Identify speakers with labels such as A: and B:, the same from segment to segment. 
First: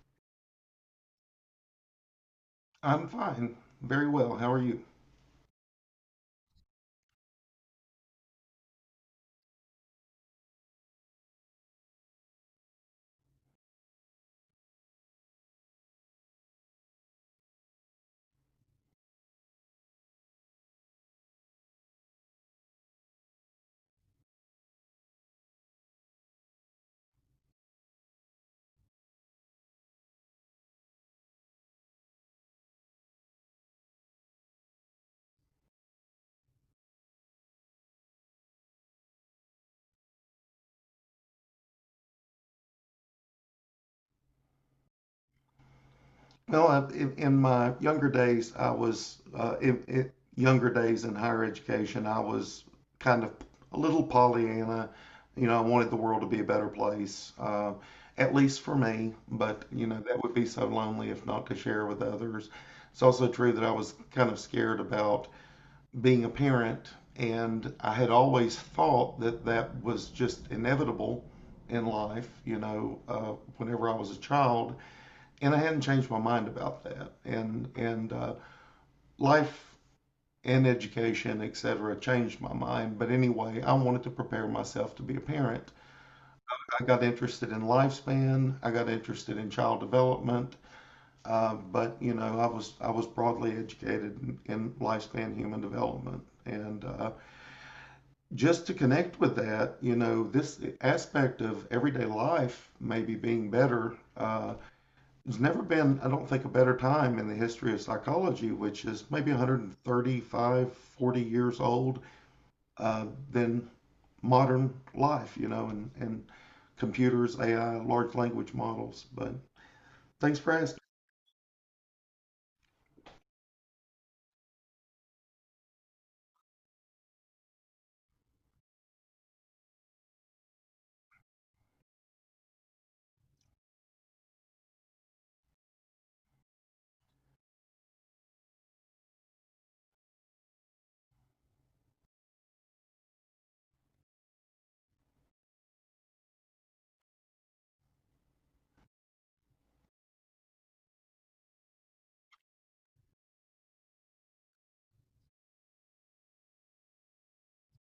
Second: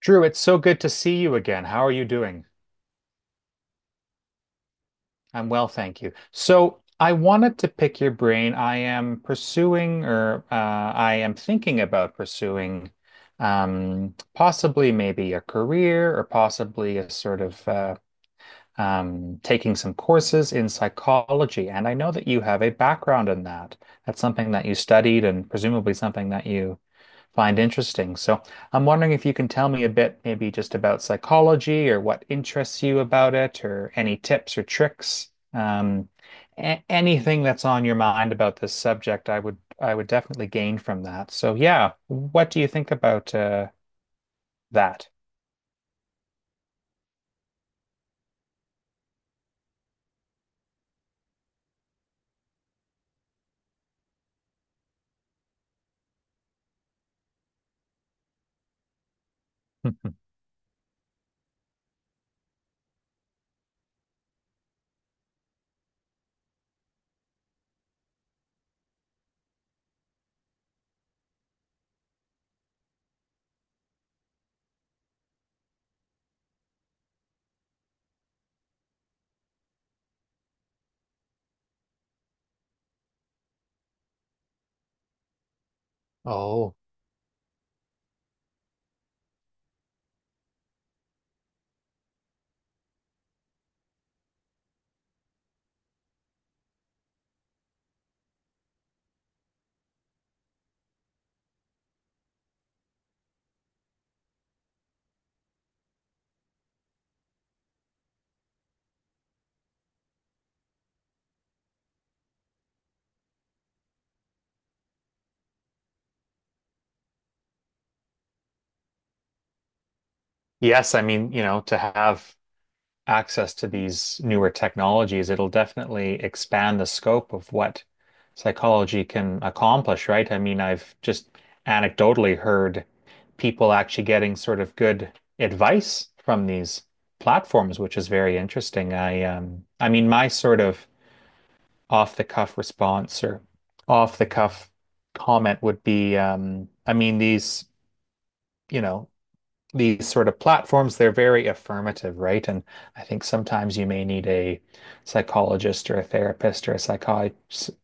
A: Drew, it's so good to see you again. How are you doing?
B: I'm fine, very well. How are you?
A: I'm well, thank you. So, I wanted to pick your brain. I am pursuing, or I am thinking about pursuing, possibly maybe a career or possibly a sort of taking some courses in psychology, and I know that you have a background in that. That's something that you studied and presumably something that you find interesting. So I'm wondering if you can tell me a bit, maybe just about psychology or what interests you about it, or any tips or tricks. Anything that's on your mind about this subject, I would definitely gain from that. So yeah, what do you think about that?
B: Well, in my younger days, I was in younger days in higher education, I was kind of a little Pollyanna. You know, I wanted the world to be a better place, at least for me. But you know, that would be so lonely if not to share with others. It's also true that I was kind of scared about being a parent, and I had always thought that that was just inevitable in life, you know, whenever I was a child, and I hadn't changed my mind about that. And life and education, etc., changed my mind. But anyway, I wanted to prepare myself to be a parent.
A: Oh,
B: I got interested in lifespan. I got interested in child development. But you know, I was broadly educated in lifespan human development, and just to connect with that, you know, this aspect of everyday life maybe being better. There's never been, I don't think, a better time in the history of psychology, which is maybe 135, 40 years old, uh, than modern life, you know, and computers, AI, large language models. But thanks for asking.
A: yes. I mean, you know, to have access to these newer technologies, it'll definitely expand the scope of what psychology can accomplish, right? I mean, I've just anecdotally heard people actually getting sort of good advice from these platforms, which is very interesting. I mean, my sort of off the cuff response or off the cuff comment would be, I mean, you know, these sort of platforms, they're very affirmative, right? And I think sometimes you may need a psychologist or a therapist or a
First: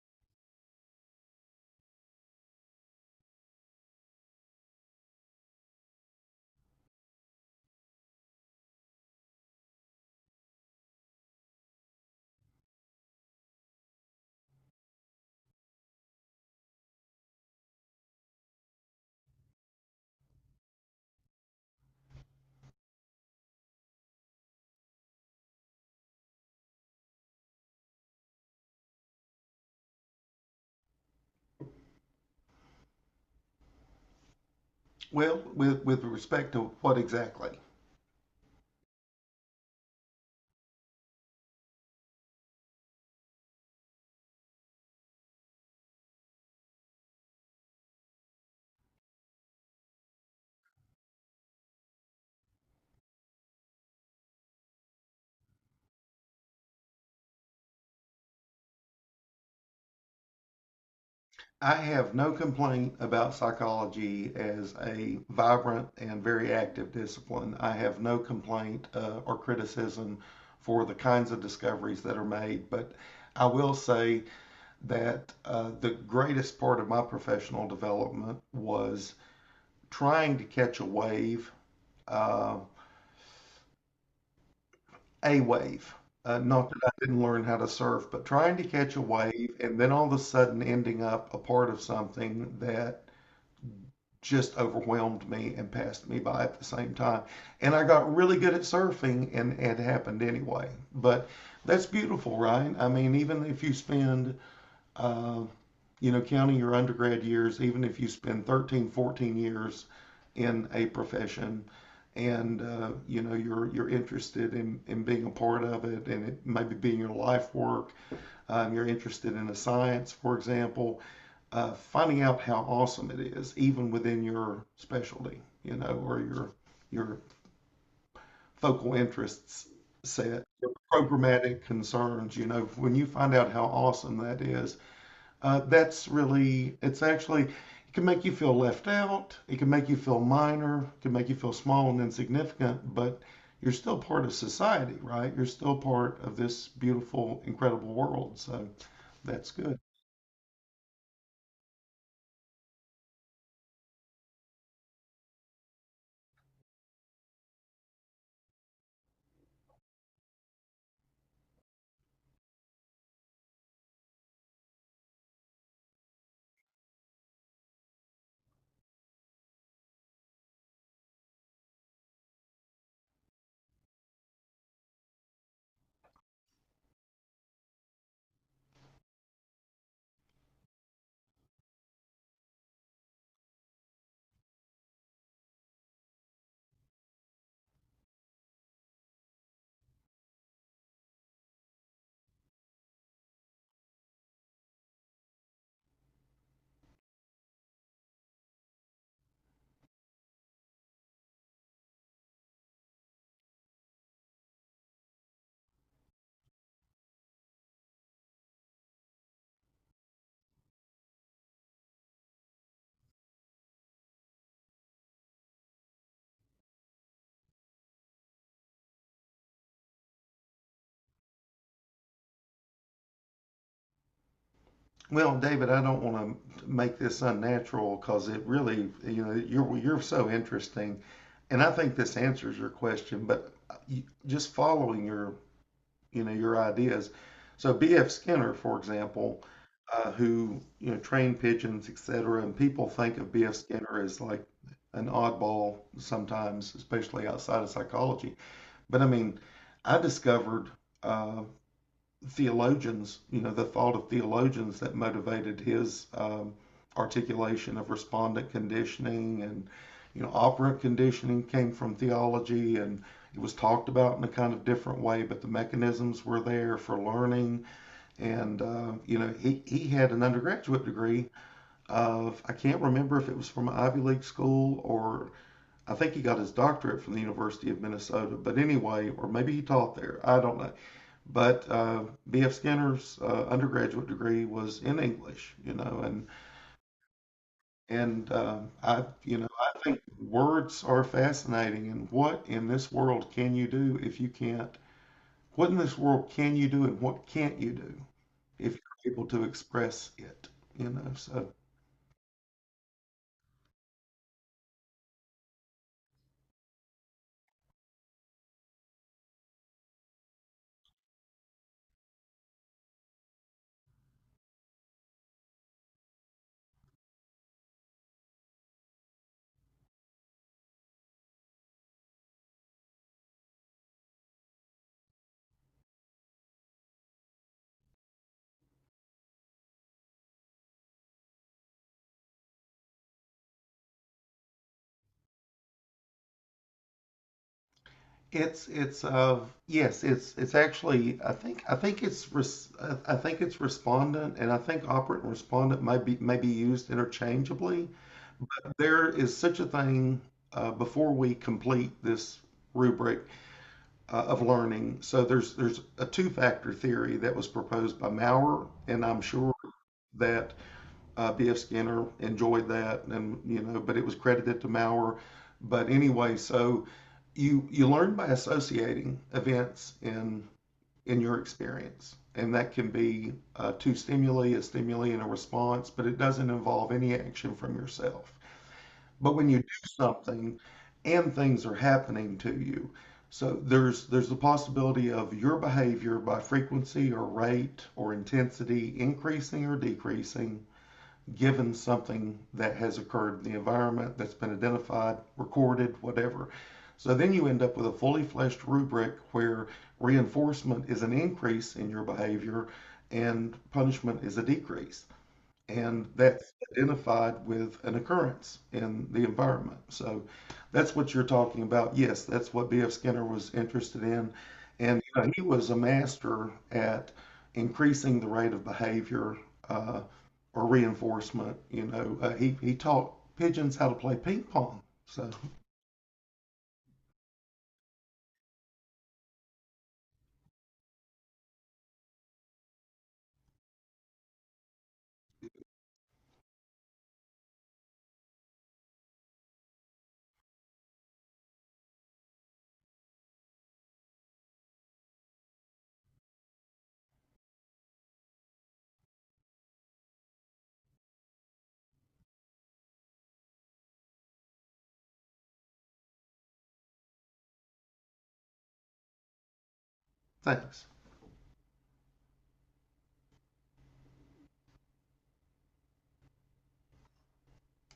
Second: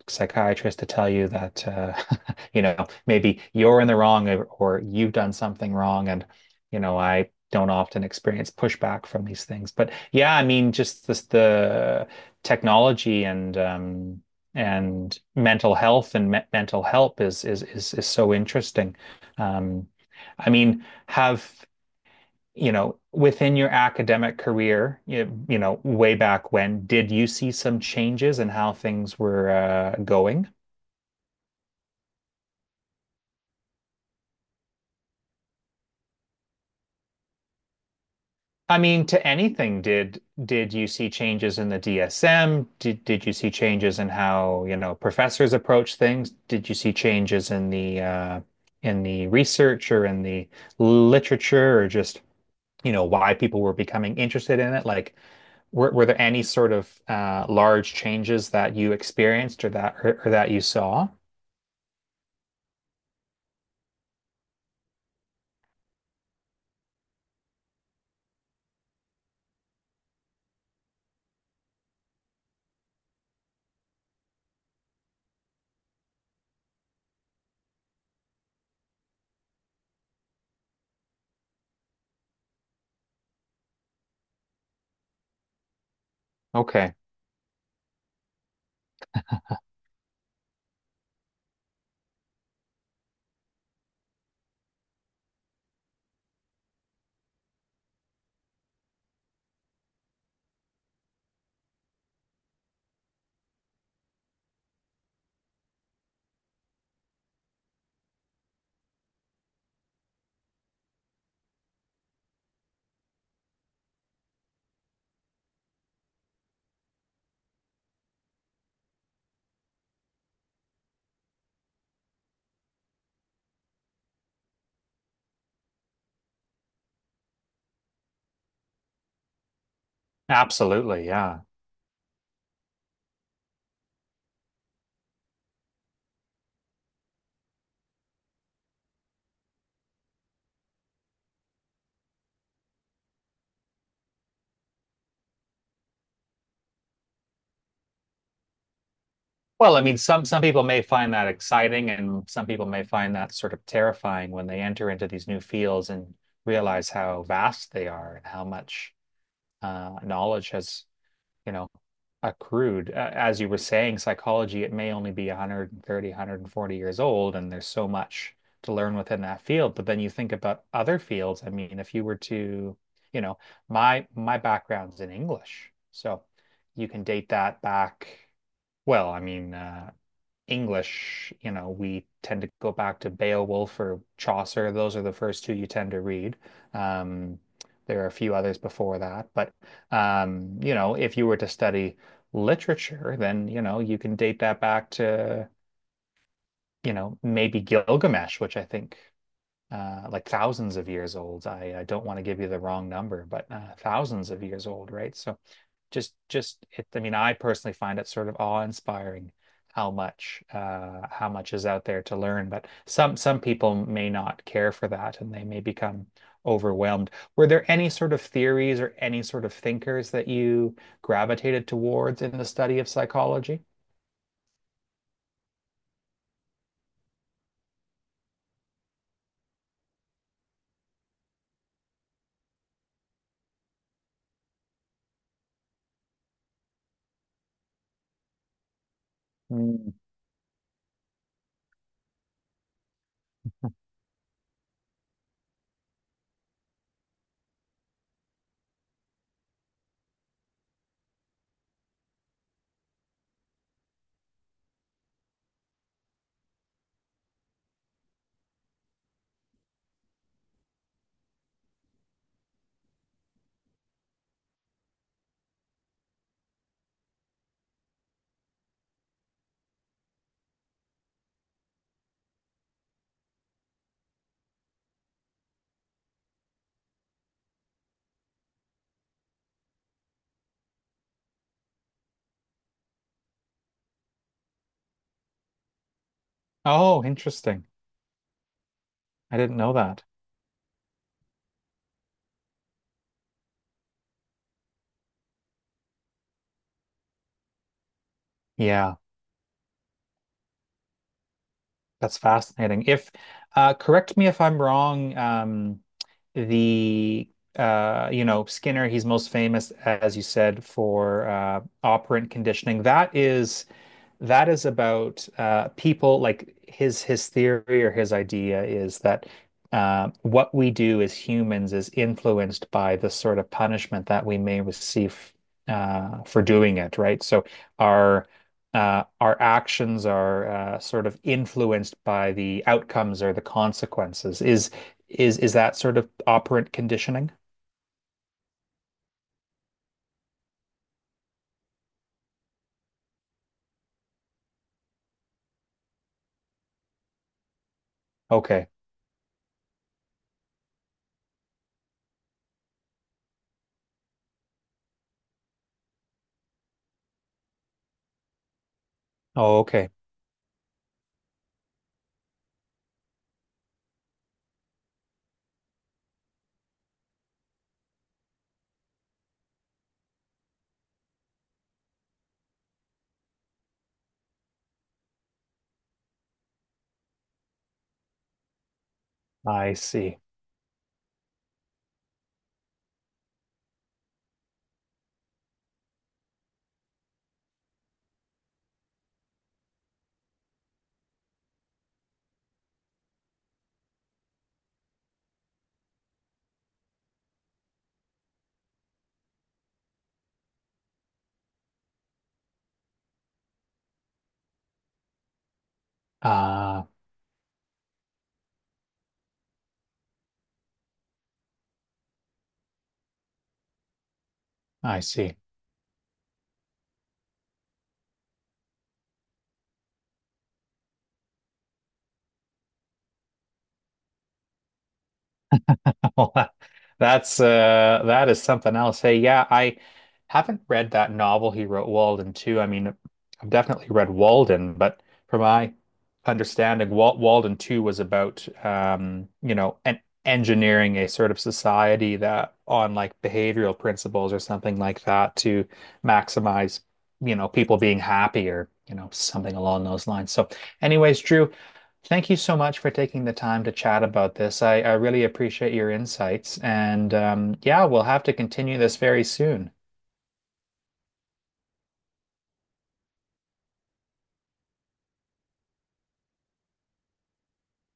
A: psychiatrist to tell you that, you know, maybe you're in the wrong or you've done something wrong. And, you know, I don't often experience pushback from these things. But yeah, I mean, just this, the technology and mental health and me mental help is so interesting. Um, I mean, have you know, within your academic career, you know, way back when, did you see some changes in how things were going?
B: Well, with respect to what exactly?
A: I mean, to anything, did you see changes in the DSM? Did you see changes in how, you know, professors approach things? Did you see changes in the research or in the literature or just, you know, why people were becoming interested in it? Like, were there any sort of large changes that you experienced or or that you saw?
B: I have no complaint about psychology as a vibrant and very active discipline. I have no complaint or criticism for the kinds of discoveries that are made, but I will say that the greatest part of my professional development was trying to catch a wave, uh, a wave. Not that I
A: Okay.
B: didn't learn how to surf, but trying to catch a wave and then all of a sudden ending up a part of something that just overwhelmed me and passed me by at the same time. And I got really good at surfing and it happened anyway. But that's beautiful, right? I mean, even if you spend, uh, you know, counting your undergrad years, even if you spend 13, 14 years in a profession and, you know, you're interested in being a part of it and it maybe being your life work, you're interested in a science, for example, finding out how awesome it is, even within your specialty, you know, or your focal interests set, your
A: Absolutely, yeah.
B: programmatic concerns. You know, when you find out how awesome that is, that's really, it's actually, it can make you feel left out. It can make you feel minor. It can make you feel small and insignificant, but you're still part of society, right? You're still part of this beautiful, incredible world. So that's
A: Well,
B: good.
A: I mean, some people may find that exciting, and some people may find that sort of terrifying when they enter into these new fields and realize how vast they are and how much knowledge has, you know, accrued. As you were saying, psychology, it may only be 130, 140 years old, and there's so much to learn within that field. But then you think about other fields. I mean, if you were to, you know, my background's in English, so you can date that back. Well, I mean, English, you know, we tend to go back to Beowulf or Chaucer. Those are the first two you tend to read. Um, there are a few others before that, but you know, if you were to study literature, then you know you can date that back to, you know, maybe Gilgamesh, which I think, like, thousands of years old. I don't want to give you the wrong number, but thousands of years old, right? So just it, I mean, I personally find it sort of awe-inspiring how much is out there to learn. But some people may not care for that, and they may become overwhelmed. Were there any sort of theories or any sort of thinkers that you gravitated towards in the study of psychology?
B: Well, David, I don't want to make this unnatural because it really, you know, you're so interesting, and I think this answers your question. But you- just following your, you know, your ideas. So B.F. Skinner, for example,
A: Mm.
B: who you know trained pigeons, etc., and people think of B.F. Skinner as like an oddball sometimes, especially outside of psychology. But I mean, I discovered. Um, theologians, you know, the thought of theologians that motivated his articulation of respondent conditioning and, you know, operant conditioning came from theology and it was talked about in a kind of different way, but the mechanisms were there for learning. And, you know, he had an undergraduate degree of, I can't remember if it was from an Ivy League school or I think he got his doctorate from the University of Minnesota, but anyway, or maybe he taught there. I don't know. But B.F. Skinner's undergraduate degree was in English, you know, and
A: Oh, interesting.
B: I, you
A: I
B: know,
A: didn't know
B: I think
A: that.
B: words are fascinating. And what in this world can you do if you can't? What in this world can you do, and what can't you do if
A: Yeah,
B: you're able to express it? You know, so
A: that's fascinating. If correct me if I'm wrong, the you know, Skinner, he's most famous, as you said, for operant conditioning. That is about, people like, his theory or his idea is that what we do as humans is influenced by the sort of punishment that we may receive for doing it, right? So our, our actions are, sort of influenced by the outcomes or the consequences. Is that sort of operant conditioning?
B: it's yes, it's actually, I think it's res-, I think it's respondent, and I think operant and respondent may be used interchangeably.
A: Okay.
B: There is such a thing, before we complete this rubric of learning. So there's a two-factor theory that was proposed by Maurer, and I'm sure
A: Oh, okay.
B: that B.F. Skinner enjoyed that, and you know, but it was credited to Maurer. But anyway, so you learn by associating events in your experience, and that can be two stimuli, a stimuli and a response, but it doesn't involve any action from yourself. But when you do
A: I see.
B: something and things are happening to you, so there's the possibility of your behavior by frequency or rate or intensity increasing or decreasing given something that has occurred in the environment that's been identified, recorded, whatever. So then you end up with a fully fleshed rubric where reinforcement is an increase in your behavior and punishment is a decrease and that's
A: Ah,
B: identified with an occurrence in the environment. So that's what you're talking about. Yes, that's what B.F. Skinner was interested in.
A: I
B: And you know,
A: see.
B: he was a master at increasing the rate of behavior, uh, or reinforcement. You know, he taught pigeons how to play ping pong. So
A: That's that is something else. Hey, yeah, I haven't read that novel he wrote, Walden, Two. I mean, I've definitely read Walden, but from my understanding, Walden 2 was about, you know, an engineering a sort of society that on, like, behavioral principles or something like that to maximize, you know, people being happy or, you know, something along those lines. So, anyways, Drew, thank you so much for taking the time to chat about this. I really appreciate your insights. And yeah, we'll have to continue this very soon.
B: thanks.